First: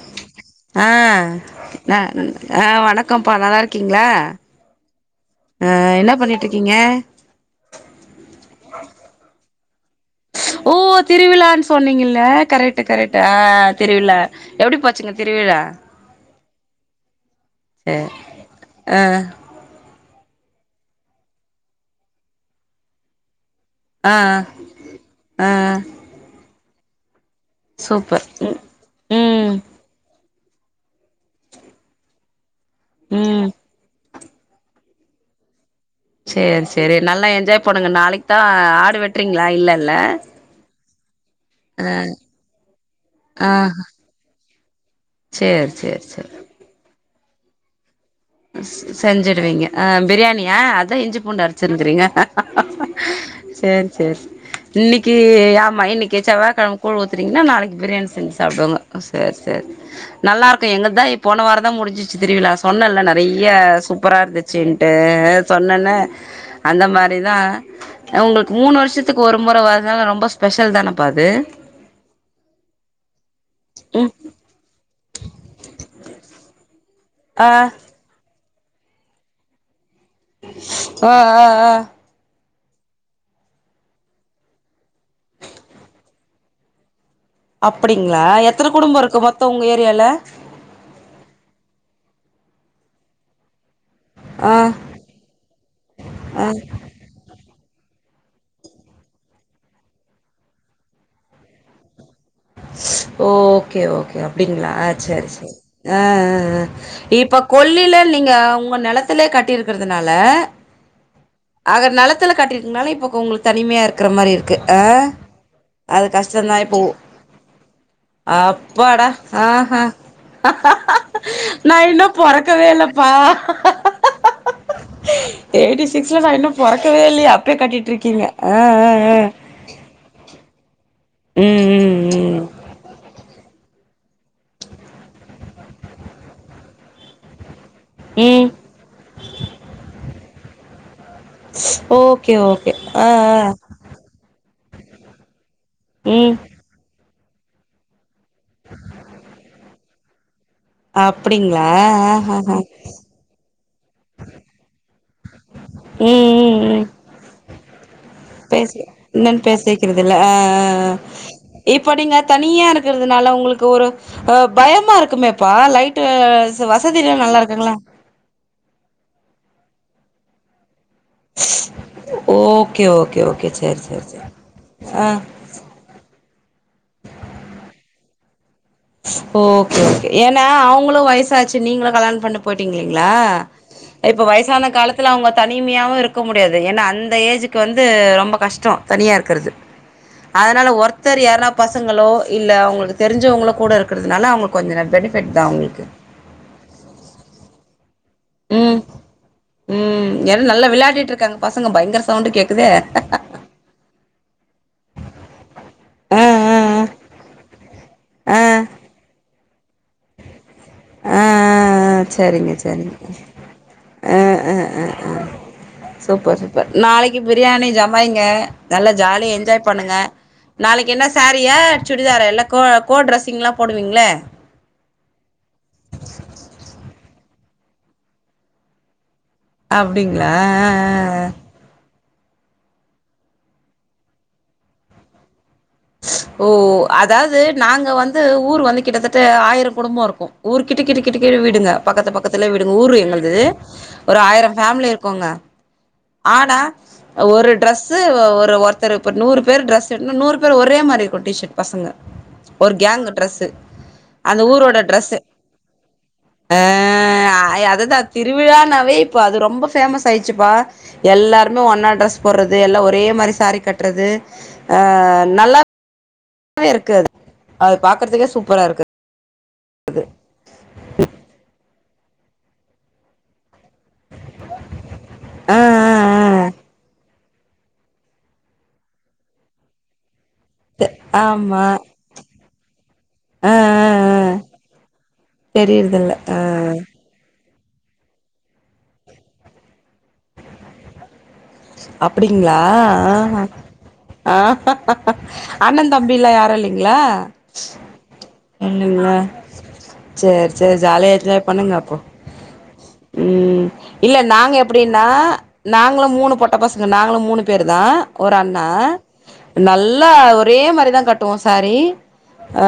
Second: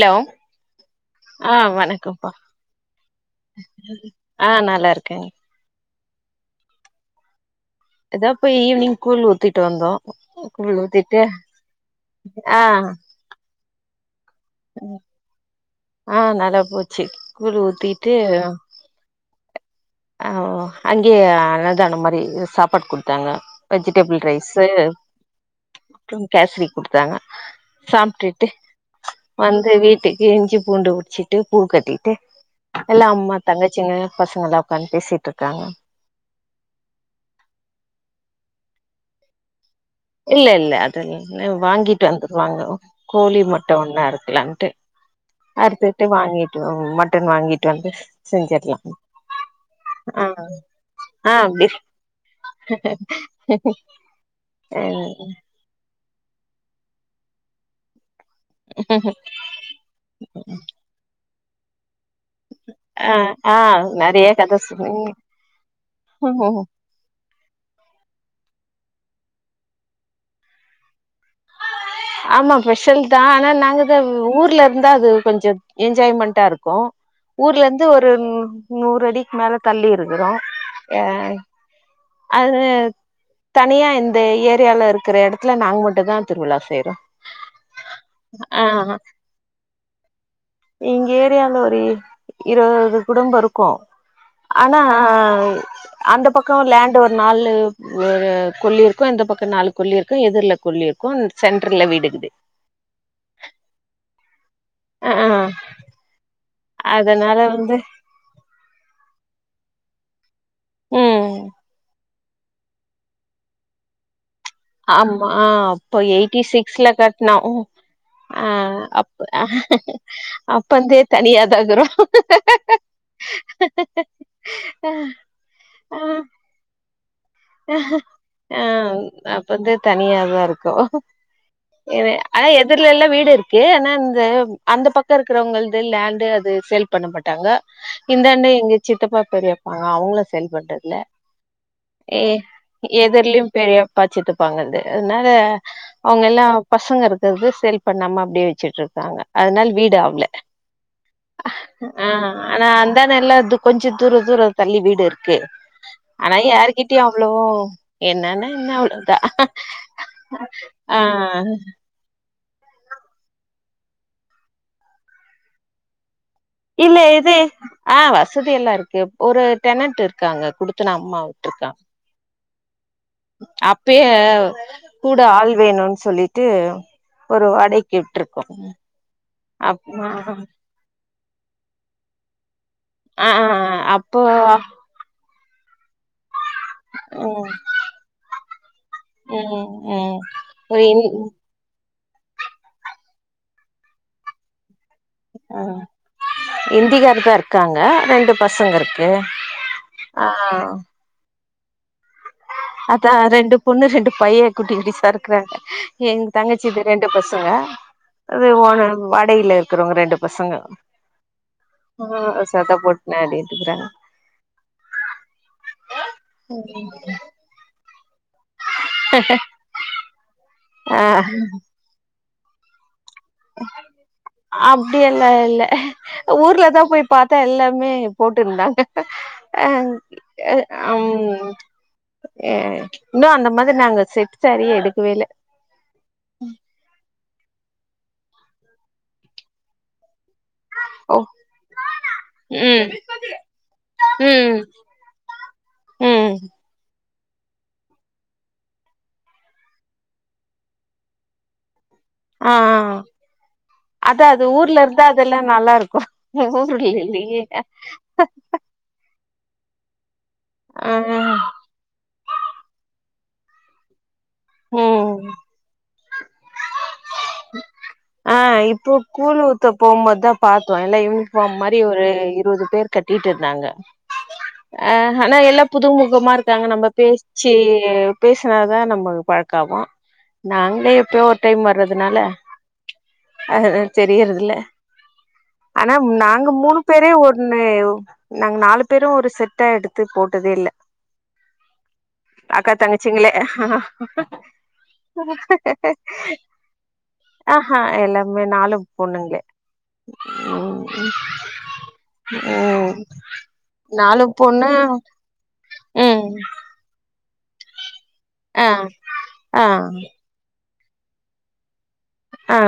Hello ஆஹ் ஆ வணக்கம்ப்பா ஆஹ் வணக்கம்ப்பா நல்லா இருக்கீங்களா ஆ நல்லா இருக்கேங்க அஹ் என்ன என்ன பண்ணிட்டு இருக்கீங்க ஏதாவது போய் ஈவினிங் கூல் உஊத்து விட்டு வந்தோம் ஓ திருவிழான்னு சொன்னீங்கல்ல கரெக்ட் கரெக்ட் அ திருவிழா எப்டி போச்சுங்க திருவிழா ஆஹ் நல்லா போச்சு கூழ் சரி ஊத்திட்டு ஆ ஆஹ் அங்கயே அன்னதான மாதிரி சாப்பாடு குடுத்தாங்க ஆ வெஜிடபிள் ரைஸ் ஆ மற்றும் கேசரி கொடுத்தாங்க சூப்பர் சாப்ட்டுட்டு ம் ம் வந்து வீட்டுக்கு எரிஞ்சு பூண்டு உறிச்சிட்டு பூ கட்டிட்டு எல்லாம் அம்மா ம் தங்கச்சிங்க பசங்களா ன் பேசிட்டு இருக்காங்க சேரி சேரி நல்லா என்ஜாய் பண்ணுங்க நாளைக்கு தான் ஆடு வெட்டுறீங்களா இல்ல இல்லே இல்லே அது [unintelligible] ஆ வாங்கிட்டு வந்துருவாங்க கோழி ஆ மட்டும் ஒண்ணு அருக்கலான்ட்டு சேரி சேரி அறுத்துட்டு சேரி வாங்கிட்டு ட்டன் வாங்கிட்டு வந்து செஞ்சிடலா செஞ்சுடுவீங்க ஆஹ ஆ பிரியாணியா அதான் இஞ்சி ஆ பூண்டு அப்டி அருத்துருக்கறீங்க சேரி சேரி இன்னைக்கு ஆமா இன்னைக்கு செவ்வா கிழம கூல் ஊத்துறீங்ன்னா நாளைக்கு பிரியாணி செஞ்சு சாப்படுவாங்க சரி சரி நல்லா இருக்கும் எங்கதான் இப்ப போன வாரம் தான் முடிஞ்சுரு திருவிழா சொன்னேன்னல ஆ நா நிறைய ஆ சூப்பராக நெறைய கத இருந்துச்சுட்டு சொன்னீங்க சொன்னேன்ன அந்த மாதிரி தான் உங்களுக்கு மூணு வருஷத்துக்கு ஒரு முறை வருதுனால ரொம்ப ஸ்பெஷல் தானப்பா அது ஆமா ஸ்பெஷல் தான் ஆனா நாங்கதா ம் ஊர்ல இருந்தா அது கொஞ்சம் என்ஜாய்மெண்ட்டா இருக்கும். ஆ ஊர்ல இருந்து ஒரு ம் நூர் அடிக்கு மேல தள்ளி இரு ஊருதா ஆ ஏய் ஆ ஆ அது தனியா இந்த ஏரியாவுல இருக்குற எடத்துல நாங்க மட்டும் தான் திருவிழா செய் [inaudible] அப்டிங்களா எத்தன குடும்பம் இருக்கு மொத்தம் உங்க ஏரியால எங்க ஏரியால ஒரு இருவது குடும்போ இருக்கும் ஆ ஆனா அந்த பக்கம் லேண்டு ஒரு நாலு வே கொல்லி இருக்கும் இந்த பக்கம் நாலு கொல்லி இருக்கும் எதிர்ல கொல்லி இருக்கும் அண் சென் டர்ல வீடுக்குது ஓகே ஓகே அப்டிங்களா ஆ ஆ சேரி சேரி ஆஹ்ஹ அதனால இப்ப வந்து கொல்லில நீங்க உங்க நெ நெலத்துல கட்டியிருக்கறதுனால ம் அதநெலத் லு காட்டியிருக்கர்துனால இப்ப உங்களுக்கு தனிமையா இருக்க மாரி இருக் ஆமா அப்போ எயிட்டி தான் இப்போ. சிக்ஸ்ல கட்ன அ ஓ ஆ அப்பாடா! அப்ப ஆஹா! அப்போந்தே தனியா தா இருக்குறோ நான் இன்னும் பொறக்கவே இல்லப்பா. நான் இன்னும் [unintelligible] கட்டிட்ருக்கீங்க. ஆ, ஆ, ஆஹ் ஆ. அப்பந்து தனியாதா இருக்கோ ம், ம், ம். ஆனா எதிர்லல்லா வீடு இருக்கு ஆனா இங்க அந்த பக்க இருக்குறவங்கள்து லேண்டு அது சேல் பண்ண மாட்டாங்க ம். இந்தாண்ட எங்க சித்தப்பா பெரியப்பா அவங்களோ சேல் பண்றதில்ல ஏ ஓகே, ஓகே. ஆ, ஆ. எதிர்லயு பெரியப்பா சித்தப் ப்பாங்க அதுனால ம். அவுங்கெல்லா பசங்க இருக் அதாவது சேல் பண்ணாம அப்டியே வெச்சுட்டு இருக்காங்க அதனால வீட்டு இருக்காங்க அப்டிங்களா அ அ ஹா கொஞ்சோ தூர தூர தள்ளி வீடு இருக் க்கு ஆனா யாருக் கேட்டே அவ்ளோ என்னென்ன என்ன பேசு அவ்ளோ தா என்னன்னு பேசிக்கிறது இல்ல ஆ அ அ அ இப்ப நீங்க தனியா இருக்கறதுனால உங்களுக்கு ஒரு அ பயமா இருக்குமேப்பா லைட்டு இல்ல வசதிலா இது நல்லா இருக்குங்களா அ வசதி எல்லா இருக்கு ஒரு டெனட் இருக்காங்க குடுத் தனோ அம்மா விட்ருக்கா ஓகே ஓகே ஓகே சேரி சேரி அப்பயே சேரி கூட ஆ ஆள் வேணுன் சொல்லி விட்டு ஒரு வாடைக்கு விட்ருக் ஓகே ஓகே ஏன்னா அவுங்களு வயசு சாச்சு நீங்களு கல்யாணோ பண்ணி போய்ட்டீங்கிங்கலா ஆ ஆ அப்போ இப்போ வயசான காலத்துல அவங்க தனிமையாவு இருக்க முட் டியாது ஏன்னா அந்த ம் ஏஜ்ஜுக்கு வந்து ரொம்ப கஷ்டோ தனியா இருக்கறது ம் ம் அதனால ஒரு இந் ஒருத்தர் யார்னா பச துங்களோ இல்ல அவங்களுக் தெரிஞ்சவங்களோ கூட இருக்கறதுனால அவங்க கொஞ்ச நே ஆ இந்திகாருதா இருக்காங்க ஆனா இப் ரெண்டு ம் பசங்கருக்கு அ அங்க பசங்க பயங்கர சவுண்ட் கேக் அத ரெண்டு பொண்ணு ரெண்டு பைய குட்டி குட்டிஸ்ஸா இருக்கறாங்க ஆ எங் ஆ தங்கச்சிது ரெண்டு பசங்க ஆ ஆ அது ஆ ஒண்ணு வாடெய்ல இருக் ருக்குறோ ரெண்டு பசங்க அ அ அ ஆ செரிங்க சத்த செரிங்க போட்டு நாடிட்டு இருக்கறாங்க அ அ அ அ சூப்பர் சூப்பர் நாளக்கி பிரியாணி நானே ஜமாய்ங்க, நல்லா ஜாலியா என்ஜாய் பண்ணுங்க. நாளைக்கி ஆ என்ன சாரீயா? சுடிதாரா? எல்லா கொழப் கோ ட்ரெஸ்ஸிங்லா போடுவீங்ள அப்டியெல்லா இல்ல ஊர்ல தா போய் பாத்தா எல்லாமே போட் இருந்தாங்க அப்டிங்ளா அ அ அ அ ஏ இன்னு அந்த மாரி நாங்க செட் சாரீ எடுக்கவே இல்ல ஓ அதாவது நாங்க வந்து ஊர் வந்து கிட்டத்தட்ட ஆயிர குடும்போ இருக்கு ஊர் கிட்ட கிட்ட ஓ கிட்டு கிட்டு வீடுங்க, பக்கத்து பக்கத்லயே வீடுங்க ம் ஊரு எங்குளுது ஒரு ஆயிர ம் ஃபேமிலி இருக்குங்க. ம் ஆனா ஒரு ட்ரெஸ்ஸு ஒரு ஒருத்தரு இப்ப நூறு பேரு ட்ரெஸ் எடுக்னா நூறு பேரு ஒரே மாரி இருக்கு டிஷர்ட் பசங்க ஆ ஒரு ஆ ஆ கேங் ட்ரெஸ்ஸு. அதா அந்த அது ஊரோட ஊர்ல இருந்தா ட்ரெஸ்ஸு. அதெல்லா நல்லா இருக்கு ஆ ஊர்ல்லயே இல்லயே அதுதான் திருவிழானாவே இப்ப அது ரொம்ப பேமஸ் சாயிடுச்சுப்பா எல்லாருமே ஒண்ணா ட்ரெஸ் போடறது எல்லா ஒரே மாரி சேரி கட்றது ஆ ம் நல்லா வே இருக்கு அது அது பாக்கறதுக்கே சூப்பரா இருக்கு. கூல் ஊத்த போம்போ தா பாத்தோ எல்லா யூனிஃபார்ம் மாரி சுத்தி ஒரு இருவது பேர் கட்டிட்டு இருந்தாங்க. அ ஹ ஏனா ஆ ஆ எல்லா புதுமுகமா ஆ இருக்காங்க நம்ம பேசி சே பேசுனாதா நம்மளு பழக்க ஆவு நாங்களே எப்பயோ ஒரு டைம் ஆமா வர்றதுனால ஆ ஆ அ ஆ தெரியறதில்ல ஆனா தெரியறதில்ல ஆ நாங்க மூணு பேரே ஒரு இன்னயு நாங்க நாலு பேரு ஒரு செட்டா எடுத்து போட்டதே இல்ல. அப்டிங்ளா அக்கா தங்கச்சிங்களே ஆ ஆ அண்ணந் தம்பிலா யாரு இல்லீங்ளா? ஆஹ்ஹா எல்லாமே நாலும் பொண்ணுங்ளே சேரி சேரி ம் ஜாலியா என்ஜாய் பண்ணுங்க அப்போ ம் ம் இல்ல நாலு நாங்க பொண்ணு எப்டின்னா நாங்களும் ம் மூணு பொட்ட பசங்க நாங் களு மூணு பேர் தா ஒரு அண்ணா ஆ ஆ நல்லா ஒரே மாரி தா கட்டுவோ சேரி ஆ அ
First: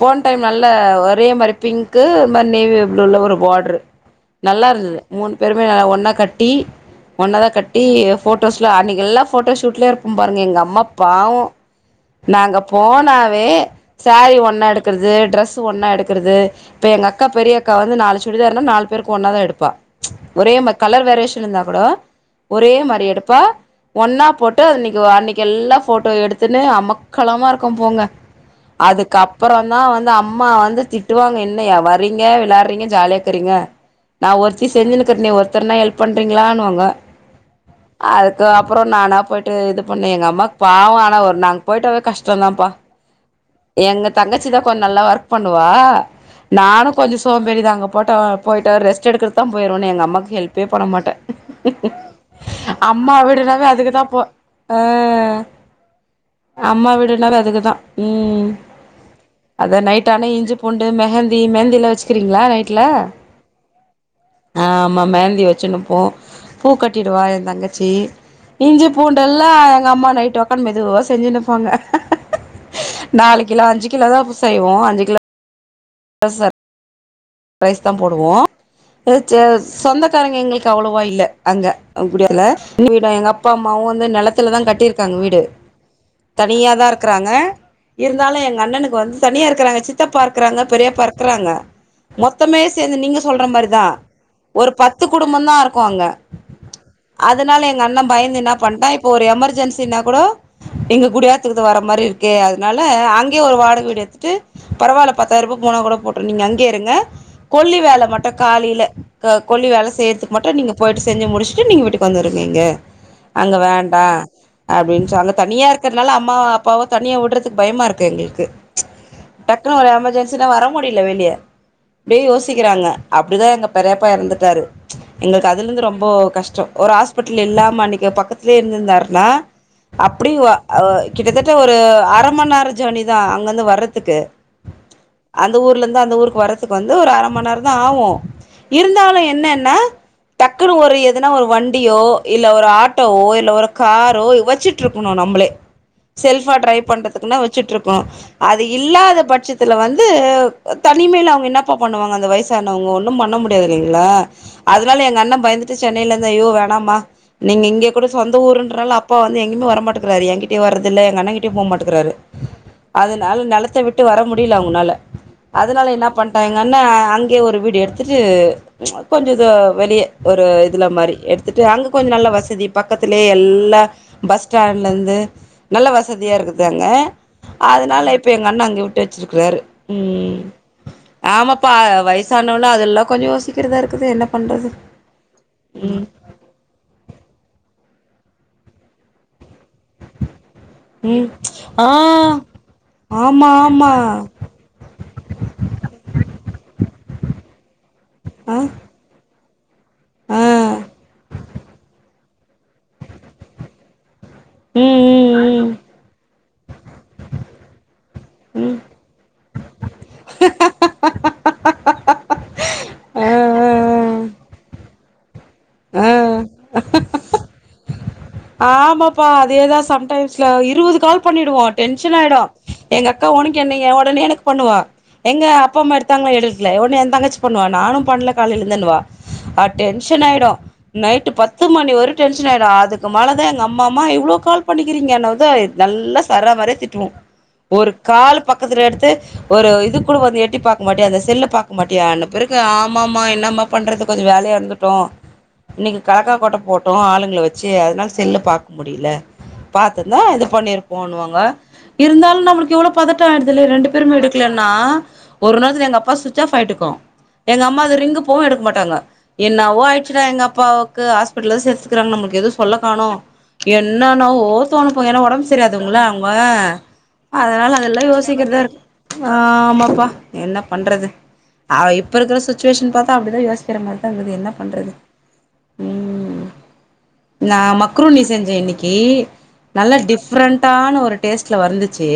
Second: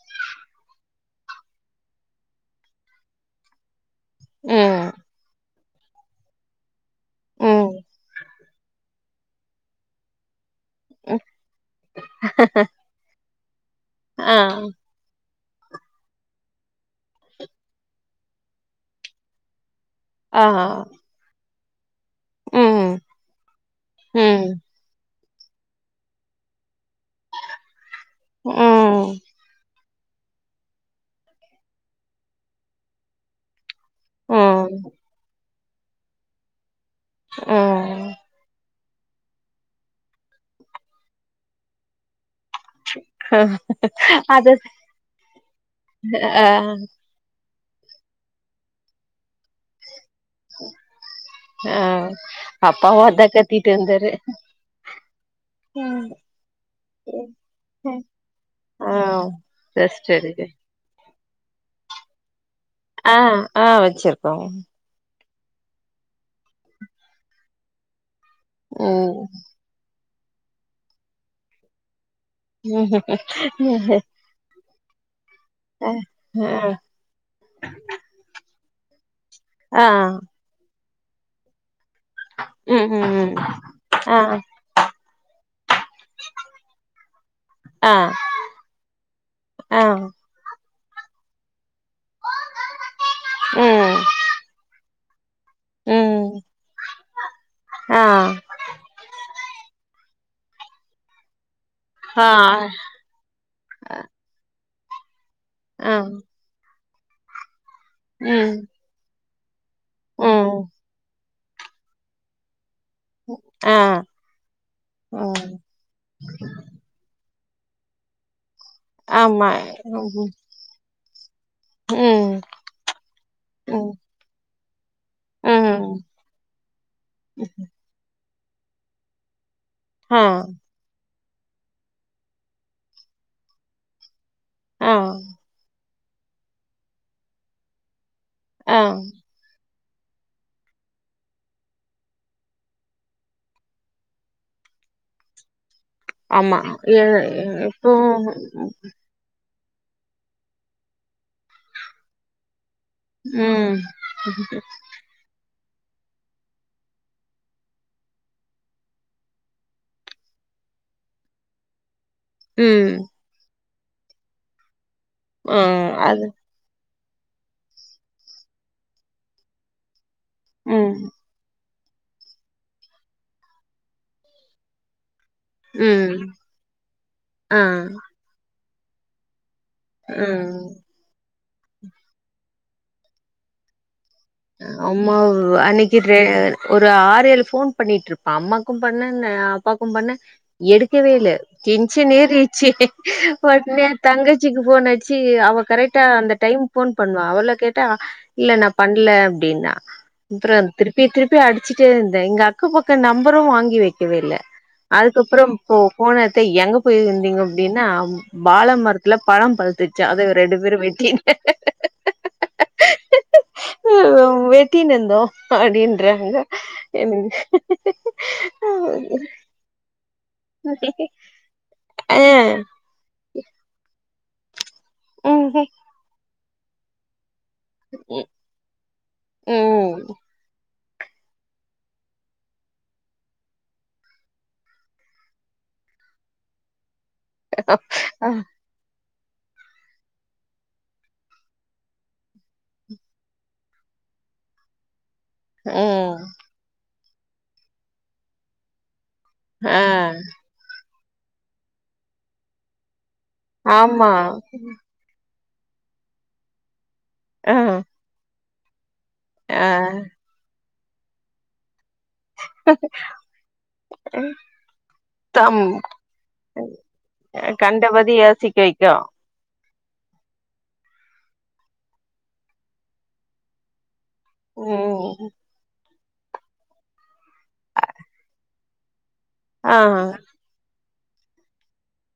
போன டைம் நல்ல ஒரு ஒரே மாரி பிங்க்கு இந்த மாதிரி நேவி ப்ளூல ஒரு பார்டரு நல்லா ம் இருந்துது மூணு திருவிழா ல ஒன்னா கட்டி ஒன்னதா ம் கட்டி அன்னைக்கு எல்லா ஃபோட்டோ ஷூட்லயே இருப்பம் பாருங்க எங்க அம் மா பாவ நாங்க போனா வே சாரி ஆ ஒன்னா எடுக்குறது ட்ரெஸ் து ஒன்னா எடுக்கிறது இப்ப எங்க அக்கா பெரிய அக்கா வந்து நாலு சுடிதார்னா இருா நாலு பேருக்கு ஒன்னா தா எடுப்பா ஆ ஒரே ம கலர் வேரியேஷன் இருந்தா கூட ஒரே ம் மாரி எடுப் ப்பா ஒன்னா ம் போட்டு அது அன்னைக் அன்னைக் கு எல்லா போட்டோ எடுத்துன்னு அமக் கலமா இருக்கு போங்க அதுக்கு ம் அப்பறந் தா வந்து அம்மா வந்து திட்டுவாங்க என்ன வர்றீங்க விளையாட்றீங்க ஜாலியா இருக்குறீங்க நா ஒருத்தி ம் செஞ்சினுக்றனே ஒருத் தர்னா ஹெல்ப் பண்றீங்களான்னுவாங்க ம் அதுக்கு அப்பற நானா போயிட்டு இது பண்ணு எங்க அம்மாக்கு பாவம் ஆனா ஒரு நாங்க போயிட்டாவே கஷ் ஷ்டந்தாப்பா எங்க தங்கச்சி அது தா கொஞ்ச நல்லா ஒர்க் பண்ணுவா ஆ நானு கொஞ்சம் சோம்பேறி தா அங்க போட்ட போயிட்டா ரெஸ்ட் எடுக்கறக்த்தா போயிருவுனு எங்க அம்மாக்கு ஹெல்ப்பே பண்ண மாட்ட ஆ அப்பாவு அம்மா அதா வீடுனாவே கத்திட்டு அதுக்குதா இருந்தாரு போ ஆ அம்மா வீடுனாவே அதுக்குதா ம் ஆ அத ரெஸ்ட் நைட் ஆனா எடுக்க இஞ்சி பூண்டு மெஹந்தி மெஹந்தி எல்லாம வச்சிக்றீங்களா நைட் ஆ ஆ வச்சிருக்கோ தி வச்சுனுப்போ பூ கட்டிடுவா எந்த தங்க ச்சி இஞ்சி ம் பூண்டெல்லா எங்க அம்மா நைட் டு ஒக்காந்து மெதுவா செஞ்சுனுப்பாங்க நாலு கிலோ அஞ்சு கிலோ தா அப்போ செய்வோ அஞ் அஞ்சி கிலோ அ ஆ ரைஸ் தா போடுவோ அ ச ஆ சொந்தக்காரங்க எங்களுக்கு அவ்ளோ வா இல்ல அங்க அப்படியால அங்க ம் ம் வீட எங்க ம் அப்பா அம்மாவு வந்து ஆ நெலத்துல தா கட்டிருக்காங்க வீடு தனியா தா இருக்றாங்க ஆ இருந்தாலு எங்க அண்ணனுக்கு வந்து தனியா இருக்கிறாங்க ஆ சித்தப்பா இருக்குறாங்க பெரியப் ப்பா இருக்றாங்க மொத்தமே சேந்து நீங்க சொல்ற மாரிதா ம் ஒரு பத் து குடு டும்பதா இருக்கோ அங்க ம் அதனால எங்க அண்ண ஆ பயந்து என்ன பண்டா இப்ப ஒரு எமர் ஜென்சின கூடோ எங்க கூடயாது கிட்டு வர மாரி ஆ இருக்கே அதனால அங்கேயே ஒரு வாடக வீடு எடுத்து பரவால்ல பத்தாயிரருபா போன ஆ கூட போட்டு நீங்க அங்கேயே இருங்க கொல்லி வேல மட்டு ம் காலில க கொல்லி வேல செய்யிறதுக்கு ம் மட்டு நீங்க போயிட்டு செஞ்சு முடிச்சுட்டு நீங்க வீட்டுக்கு வந்துருங்க இங்க அங்க ஆ வேண்டா அப்படின்னு சொ அங்க ம் தனியா இருக்கறனால அம்மா அப்பாவு தனியா விடுறது து பயமா இருக்கு எங்களுக்கு ஆமா டக்குன்னு ஒரு ம் எமர்ஜென்சினா வர முடில வெளிய அப்டியே ம் யோசிக்கிறாங்க அப்படிதா எங்க பெரியப்பா எறந்துட்டாரு எங்களுக்கு அதுல இருந்து ம் ரொம்ப கஷ்டோ ஒரு ஹாஸ்பிட்டல் இல்லாம அன்னிக்கி பக்கத்து திலயே இருந்திருந்தாருனா அப்படி ஆ வ [unintelligible] கிட்டத்தட்ட ஒரு அரமண்நேரோ ஜனி தா அங்கந்து வர்றதுக்கு ஆ அந்த ஊர்ல இருந்து தா அந்த ஊருக்கு வரத் துக்கு வந்து ஒரு அரை மண்நேர தா ஆகு ஆ இருந்தாலு என்னன்னா டக்குன்னு ஒரு எதுனா ஒரு வண்டியோ இல்ல ஒரு ஆட்டோவோ இல்ல ஒரு காரோ வச்சுட்டு இருக்கணு நம்மளே செல்ஃபா ஆமா டிரைவ் எ பண்றதுக்குன்ன வச்சுட்டு இப்போ இருக்கோ அது இல்லாத பட்சத் இதுல வந்து தனிமைல அவங் என்னப்பா பண்ணுவாங்க அந்த வயசான அவுங்க ஒண்ணும் பண்ண முடியாது ம் இல்லீங்களா அதனால எங்க அண்ண பயந்து ட்டு சென்னையிலெந்து ஐயோ வேணாமா நீங்க இங்கே கூட சொந்த ஊருன்றனால அப்பா வந்து எங்கயுமே வர மாட்டேக்குறாரு எங்கிட்டயே வரதில்ல எங்க அண்ணங்கிட்டயும் போமாட்டுகுறாரு ம் அதனால நெலத்தை விட்டு விட்டு வர முடியல அவுங்கனால அ அது அ அங்கயே ஒரு வீடியோ எடுத்துட்டு கொஞ்ச தோ வெளிய ஒரு இதில ம் மாரி எடுத்துட் டு அங்க கொஞ்சம் நல்லா வசதி பக்கத்துலயே எல்லா பஸ் ஸ்டாண்ட்லேந்து நல்லா ம் வசதியா இருக்குது அங்க ஆ அதனால இப்ப எங்க அண்ண அங்க விட் ட்டு வச்சிருக்குறாரு உம் ஆமாப்பா வயசானவளா அதெல்லா கொஞ்சம் யோசிக்கிறதா இருக்குது என்ன பண்றது ஆமா அன்னிக்கு ம் ட்ரே ஒரு ஆறு ஏழு ஃபோன் பண்ணிட்டுருப்பான் அம்மாக்கும் பண்ணன்ன அப் பாக்கும் பண்ணே எடுக்கவே ம் இல்ல ஆ டென்ஷன் ஏறிட்ச்சு ஆமா ஒட்னே ஆமா என் தங்கச்சிக்கு போனடிச்சி அவ கரெக்டா அந்த டைம் ஃபோன் பண்ணா அவள கேட் டா இல்ல ஆ நான் பண்ல அப்படின்னா ஆ அப்றம் திருப்பி திருப்பி அடிச்சுட்டே இருந்தேன் இங்க அக்கம் பக்கம் நம்பரும் வாங்கி வெக்கவே இல்ல ம் அதுக்கப்பறம் ம் இப்போ போனத்தை எங்க போயிருந்தீங்க அப்படின்னா ம் பால ம் மரத்துல பழம் பழுத்துரு ச்சு அத ரெண்டு பேரும் வெட்டி ஆ வெட்டின் இந்தோம் ஆ அப்படின்றாங்க ஆ எனக்கு ஆமாப்பா அதேதான் சம்டைம் ஸ்ல இருபது கால் பண்ணிடுவா டென்ஷன் ஆ ஆயிடும் எங்க அக்கா உனக்கு என்னய ஒடனே எனக்கு பண்ணுவா எங்க ம் அப்பா அம்மா எடுத்தாங்களா எடு இல்ல ஒட்னே என் தங்கச்சி பண்ணுவா நானும் ம் பண்ணல காலைலெந்துன்னுவா அ ம் டென்ஷன் ஆயிடும் நைட்டு பத்து மணி வறையு டென்ஷன் ஆயிடும் அதுக் கு மேலைதான் எங்க அம்மா அம்மா இவ்ளோ கால் பண்ணிக்கிறீங்க என்னவுதான் நல்லா சராமாரியா திட்டுவாங்க ஒரு கால் பக்கத்துல எடுத்து ஒரு இது கூட வந்து எட்டி பாக்க மாட்டியா அந்த செல்லு பாக்க மாட்டியா அன்ன பிறகு ஆமாம்மா என்னம்மா பண்றது கொஞ்சம் வேலையா இருந்துட்டோம் இன்னைக்கு காக்கா போட்ட போட் ஆளுங்களை வச்சு சரி அதனால் செல்ல பார்க்க முடியல ஆ பார்த்த தான் இது பண்ணிருப்பேன் போண்ணுவாங்க இருந்தாலும் நம்மளுக்கு எவ்வளவு பதட்டம் ஆயிரத்துல்ல ரெண்டு ஆமா பேருமே எடுக்கலன்னா ஒரு நேரத்து எங்கப்பா சுவிட்ச ஆகிட்டும் ஆ எங்க அம்மா அது ரிங்க் போவும் எடுக்க எடுக்க மாட்டாங்க ஆ என்னவோ ஆயிடுச்சுடாஎங்க அப்பா ஹாஸ்பிடல் சேத்துருக்காங்க நம்ளுக்கு சொல்ல காணோம் என்னென்னா ஓ தோணும் ஏன்னா உடம்பு தம் சரியாதவங்கள அவங்க அதனால அதெல்லாம் கண்டபதி யோசிக்க யோசிக்கத வைக்கு ஆமாப் ப்பா என்ன பண்றது இப்ப இருக்கிற சிச்சுவேஷன் பார்த்தா அப்படிதான் யோசிக்கிற மாதிரி க்குது என்ன பண்றது ம் ம் நா மக்ரூனி செஞ்ச இன்னக்கி ஆ நல்ல டிஃப்ரெண்ட்டான ஒரு டேஸ்ட்ல வந்துச்சு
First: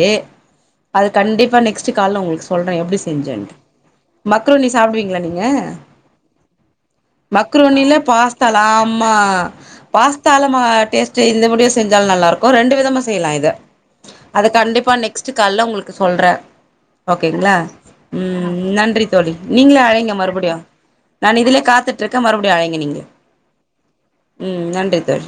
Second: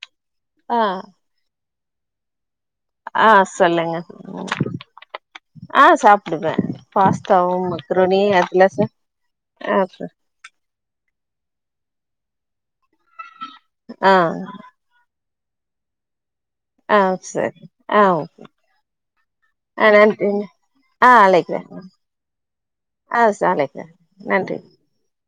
ஆ அது கண்டிப்பா நெக்ஸ்ட் கால்ல உங்ளுக்கு சொல்ற எப்டி ஆ செஞ்சண்ட்டு சொல்லுங்க ம் மக்ருன்னி சாப்டுவிங்ளா நீங்க ஆ சாப்டுவே பாஸ்தாவு மக்ருன்னினா மக்ரோனி பாஸ்தா அதுலா ச ஆமா ஆ பாஸ்தால மா டேஸ்ட்டு இந்த முறையு செஞ்சாலு நல்லார்க்கு ரண்டு விதமா செய்லா இத ஆ அது கண்டிப்பா நெக் ஸ்ட்டு கால்ல உங்களுக்கு சொல்ற ஆ ஓகேங்ளா சரி ஆ ம் நன்றி தோழி நீங்களே ஆ அழைங்க நன்றிங்க மறுபடியு ஆ நான் அழைக்கிறே இதுலயே காத்துட்ருக்க மறுபடியு அழைங்க நீங்க ஆ ச அழைக்கிறே ம் ம் நன்றி தோழி